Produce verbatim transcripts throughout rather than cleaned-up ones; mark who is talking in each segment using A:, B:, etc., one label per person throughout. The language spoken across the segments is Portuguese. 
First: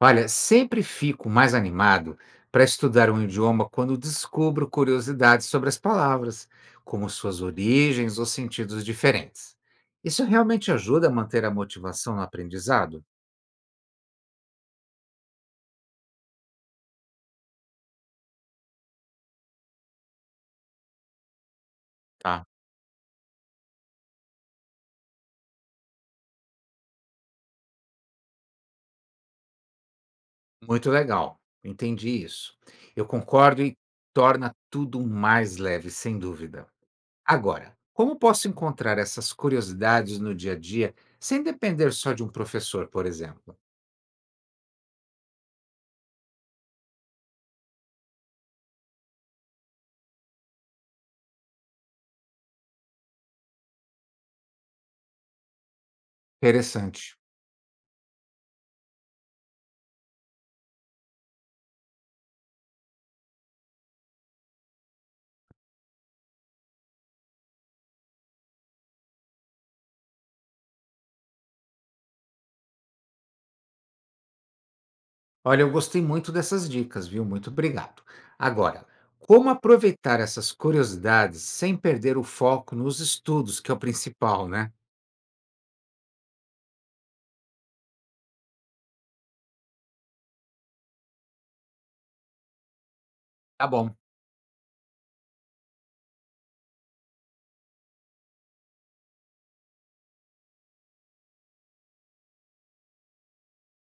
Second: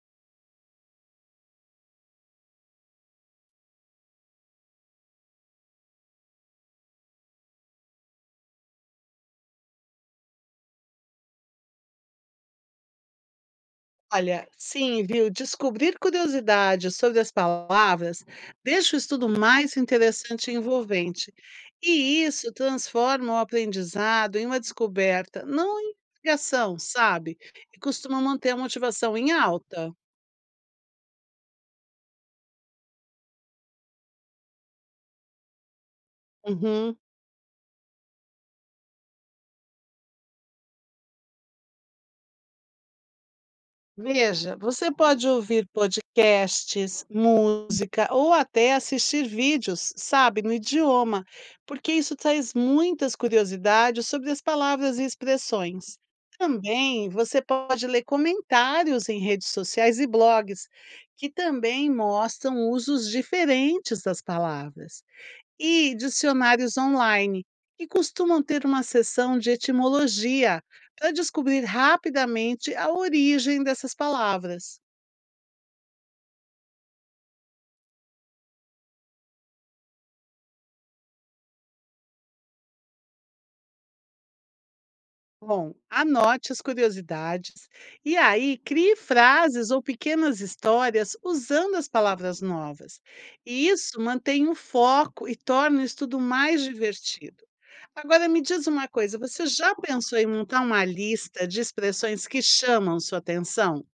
A: Olha, sempre fico mais animado para estudar um idioma quando descubro curiosidades sobre as palavras, como suas origens ou sentidos diferentes. Isso realmente ajuda a manter a motivação no aprendizado?
B: Olha, sim, viu? Descobrir curiosidades sobre as palavras deixa o estudo mais interessante e envolvente. E
A: Tá.
B: isso transforma o aprendizado em uma descoberta, não em investigação, sabe? E costuma manter a motivação em alta.
A: Muito legal, entendi isso. Eu concordo e torna tudo mais leve, sem dúvida.
B: Uhum.
A: Agora, como posso encontrar essas curiosidades no dia a dia sem depender só de um professor, por exemplo?
B: Veja, você pode ouvir podcasts, música ou até assistir vídeos, sabe, no idioma, porque isso traz muitas curiosidades sobre as palavras e expressões. Também
A: Interessante.
B: você pode ler comentários em redes sociais e blogs, que também mostram usos diferentes das palavras e dicionários online, que costumam ter uma sessão de etimologia para descobrir rapidamente a origem dessas palavras.
A: Olha, eu gostei muito dessas dicas, viu? Muito obrigado. Agora, como aproveitar essas curiosidades sem perder o foco nos estudos, que é o principal, né?
B: Bom, anote as curiosidades e aí crie frases ou pequenas histórias usando as palavras novas. E
A: Tá bom.
B: isso mantém o foco e torna o estudo mais divertido. Agora me diz uma coisa, você já pensou em montar uma lista de expressões que chamam sua atenção?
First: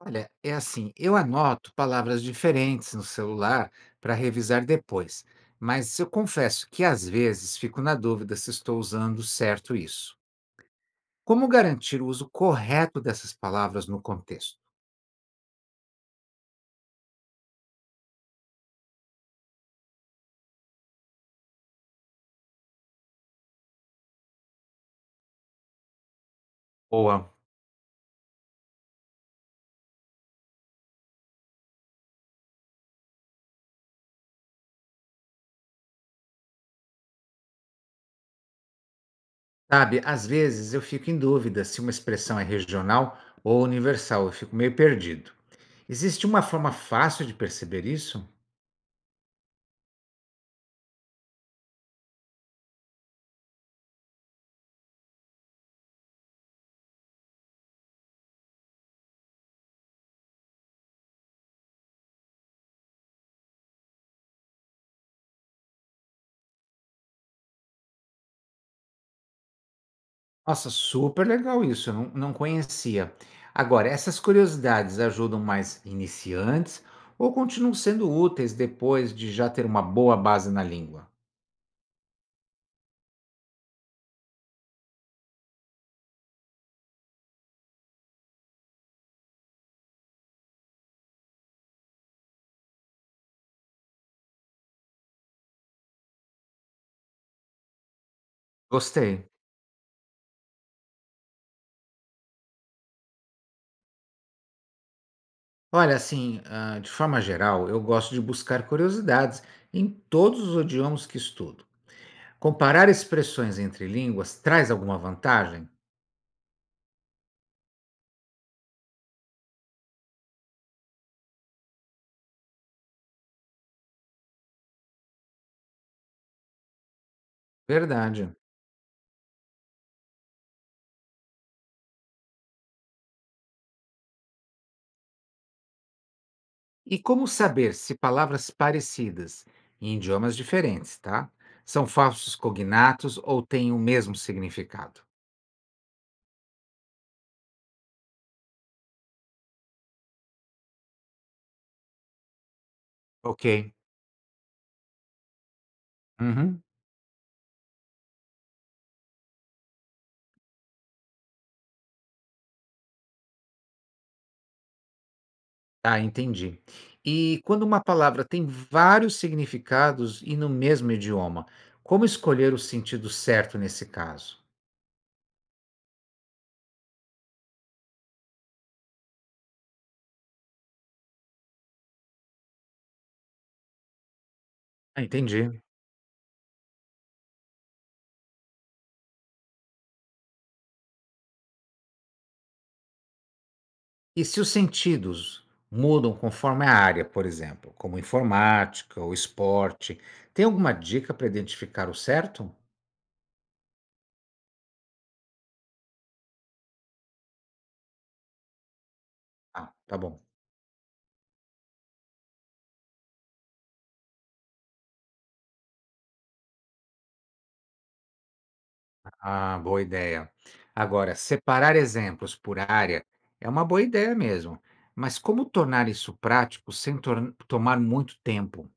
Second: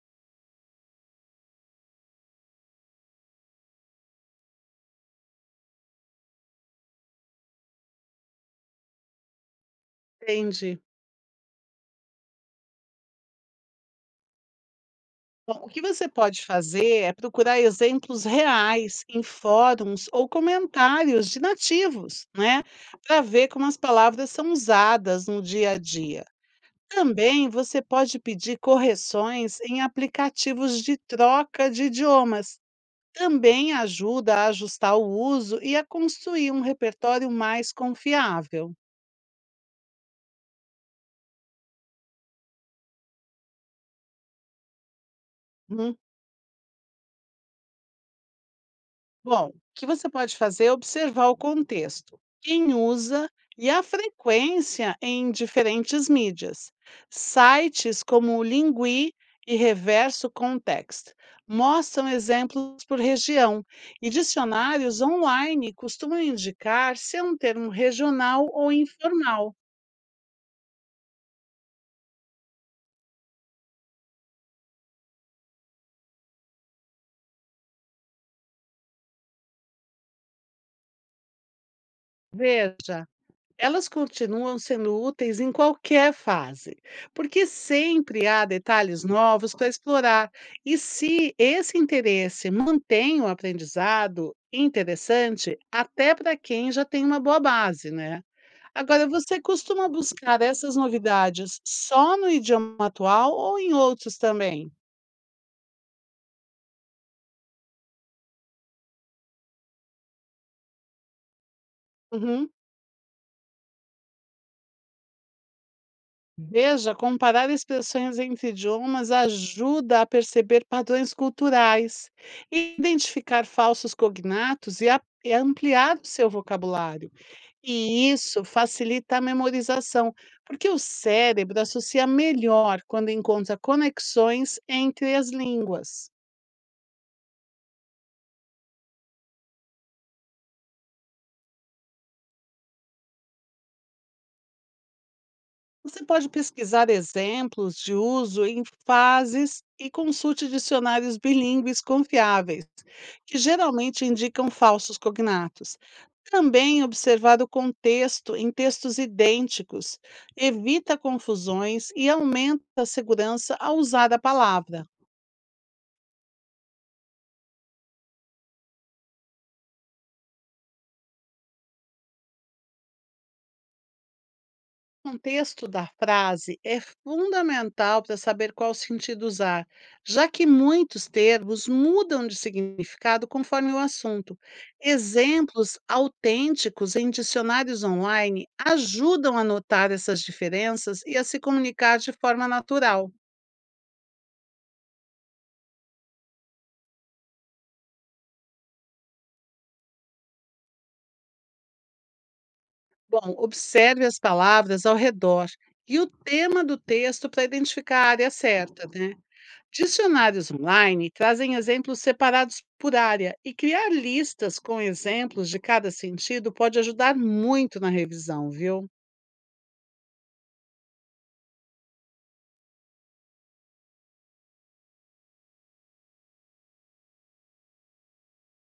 A: Olha, é assim, eu anoto palavras diferentes no celular para revisar depois, mas eu confesso que às vezes fico na dúvida se estou usando certo isso.
B: Entendi.
A: Como garantir o uso correto dessas palavras no contexto?
B: Bom, o que você pode fazer é procurar exemplos reais em fóruns ou comentários de nativos, né? Para ver como as palavras são usadas no dia a dia.
A: Ou.
B: Também você pode pedir correções em aplicativos de troca de idiomas. Também ajuda a ajustar o uso e a construir um repertório mais confiável.
A: Sabe, às vezes eu fico em dúvida se uma expressão é regional ou universal, eu fico meio perdido.
B: Hum.
A: Existe uma forma fácil de perceber isso?
B: Bom, o que você pode fazer é observar o contexto, quem usa e a frequência em diferentes mídias. Sites como o Lingui e Reverso Context mostram exemplos por região e dicionários online costumam indicar se é um termo regional ou informal.
A: Nossa, super legal isso, eu não, não conhecia. Agora, essas curiosidades ajudam mais iniciantes ou continuam sendo úteis depois de já ter uma boa base na língua?
B: Veja. Elas continuam sendo úteis em qualquer fase, porque sempre há detalhes novos para explorar. E se esse interesse mantém o aprendizado interessante, até para quem já tem uma boa base, né? Agora,
A: Gostei.
B: você costuma buscar essas novidades só no idioma atual ou em outros também?
A: Olha, assim, ah, de forma geral, eu gosto de buscar curiosidades em todos os idiomas que estudo.
B: Uhum.
A: Comparar expressões entre línguas traz alguma vantagem?
B: Veja, comparar expressões entre idiomas ajuda a perceber padrões culturais, identificar falsos cognatos e, a- e ampliar o seu vocabulário. E
A: Verdade.
B: isso facilita a memorização, porque o cérebro associa melhor quando encontra conexões entre as línguas.
A: E como saber se palavras parecidas em idiomas diferentes, tá? São falsos cognatos ou têm o mesmo significado?
B: Você pode pesquisar exemplos de uso em fases e consulte dicionários bilíngues confiáveis, que
A: Ok.
B: geralmente indicam falsos cognatos.
A: Uhum.
B: Também observar o contexto em textos idênticos evita confusões e aumenta a segurança ao usar a palavra.
A: Ah, entendi. E quando uma palavra tem vários significados e no mesmo idioma, como escolher o sentido certo nesse caso?
B: O contexto da frase é fundamental para saber qual sentido usar, já que muitos termos mudam de significado conforme o assunto.
A: Ah, entendi.
B: Exemplos autênticos em dicionários online ajudam a notar essas diferenças e a se comunicar de forma natural.
A: E se os sentidos mudam conforme a área, por exemplo, como informática ou esporte, tem alguma dica para identificar o certo?
B: Bom, observe as palavras ao redor e o tema do texto para identificar a área certa, né?
A: Ah, tá bom.
B: Dicionários online trazem exemplos separados por área e criar listas com exemplos de cada sentido pode ajudar muito na revisão, viu?
A: Ah, boa ideia. Agora, separar exemplos por área é uma boa ideia mesmo, mas como tornar isso prático sem tor- tomar muito tempo?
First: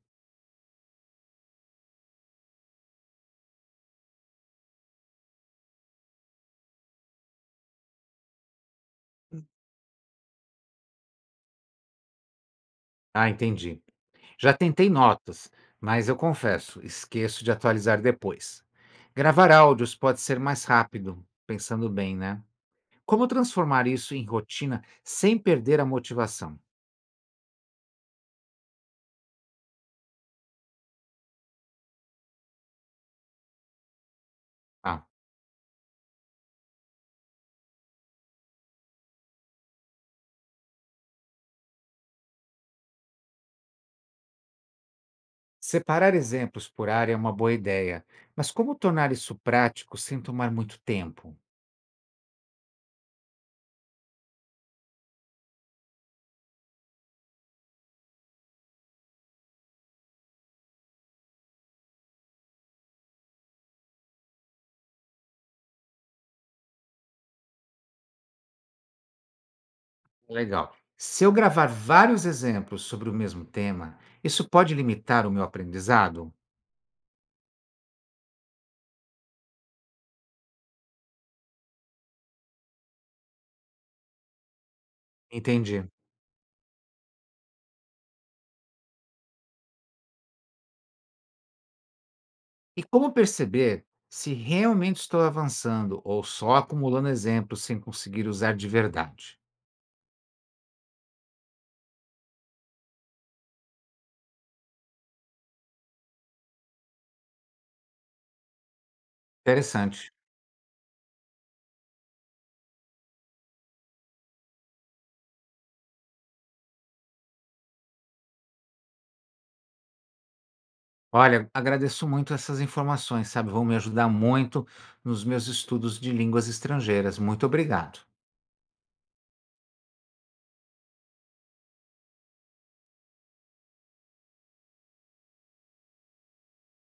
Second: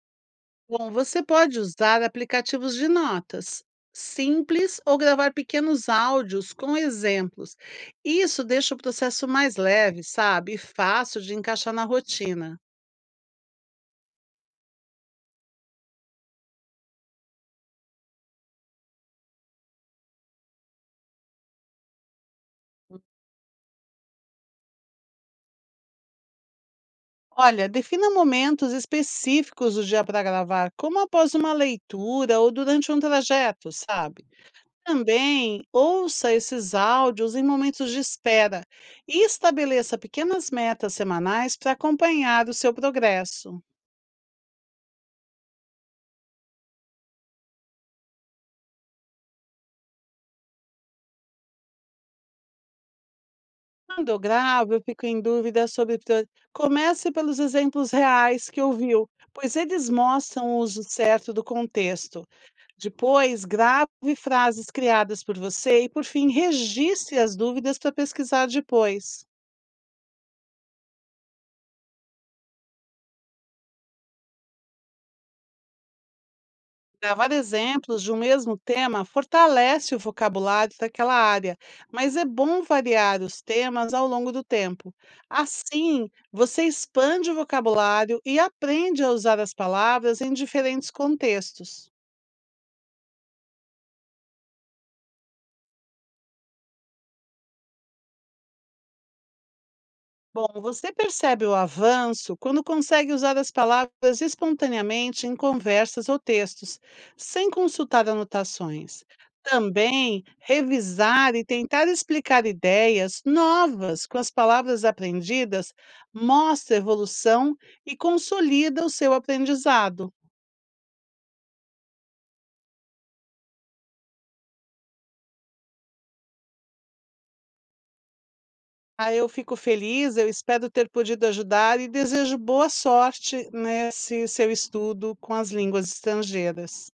B: Bom, você pode usar aplicativos de notas simples ou gravar pequenos áudios com exemplos. Isso deixa o processo mais leve, sabe? E fácil de encaixar na rotina.
A: Ah, entendi. Já tentei notas, mas eu confesso, esqueço de atualizar depois. Gravar áudios pode ser mais rápido, pensando bem, né? Como transformar isso em rotina sem perder a motivação?
B: Olha, defina momentos específicos do dia para gravar, como após uma leitura ou durante um trajeto, sabe?
A: Ah,
B: Também ouça esses áudios em momentos de espera e estabeleça pequenas metas semanais para acompanhar o seu progresso.
A: separar exemplos por área é uma boa ideia, mas como tornar isso prático sem tomar muito tempo?
B: Quando eu gravo, eu fico em dúvida sobre. prio- Comece pelos exemplos reais que ouviu, pois eles mostram o uso certo do contexto. Depois, grave frases criadas por você e, por fim, registre as dúvidas para pesquisar depois.
A: Legal. Se eu gravar vários exemplos sobre o mesmo tema, isso pode limitar o meu aprendizado?
B: Gravar exemplos de um mesmo tema fortalece o vocabulário daquela área, mas é bom variar os temas ao longo do tempo.
A: Entendi.
B: Assim, você expande o vocabulário e aprende a usar as palavras em diferentes contextos.
A: E como perceber se realmente estou avançando ou só acumulando exemplos sem conseguir usar de verdade?
B: Bom, você percebe o avanço quando consegue usar as palavras espontaneamente em conversas ou textos, sem consultar anotações.
A: Interessante.
B: Também revisar e tentar explicar ideias novas com as palavras aprendidas mostra evolução e consolida o seu aprendizado.
A: Olha, agradeço muito essas informações, sabe? Vão me ajudar muito nos meus estudos de línguas estrangeiras. Muito obrigado.
B: Ah, eu fico feliz, eu espero ter podido ajudar e desejo boa sorte nesse seu estudo com as línguas estrangeiras.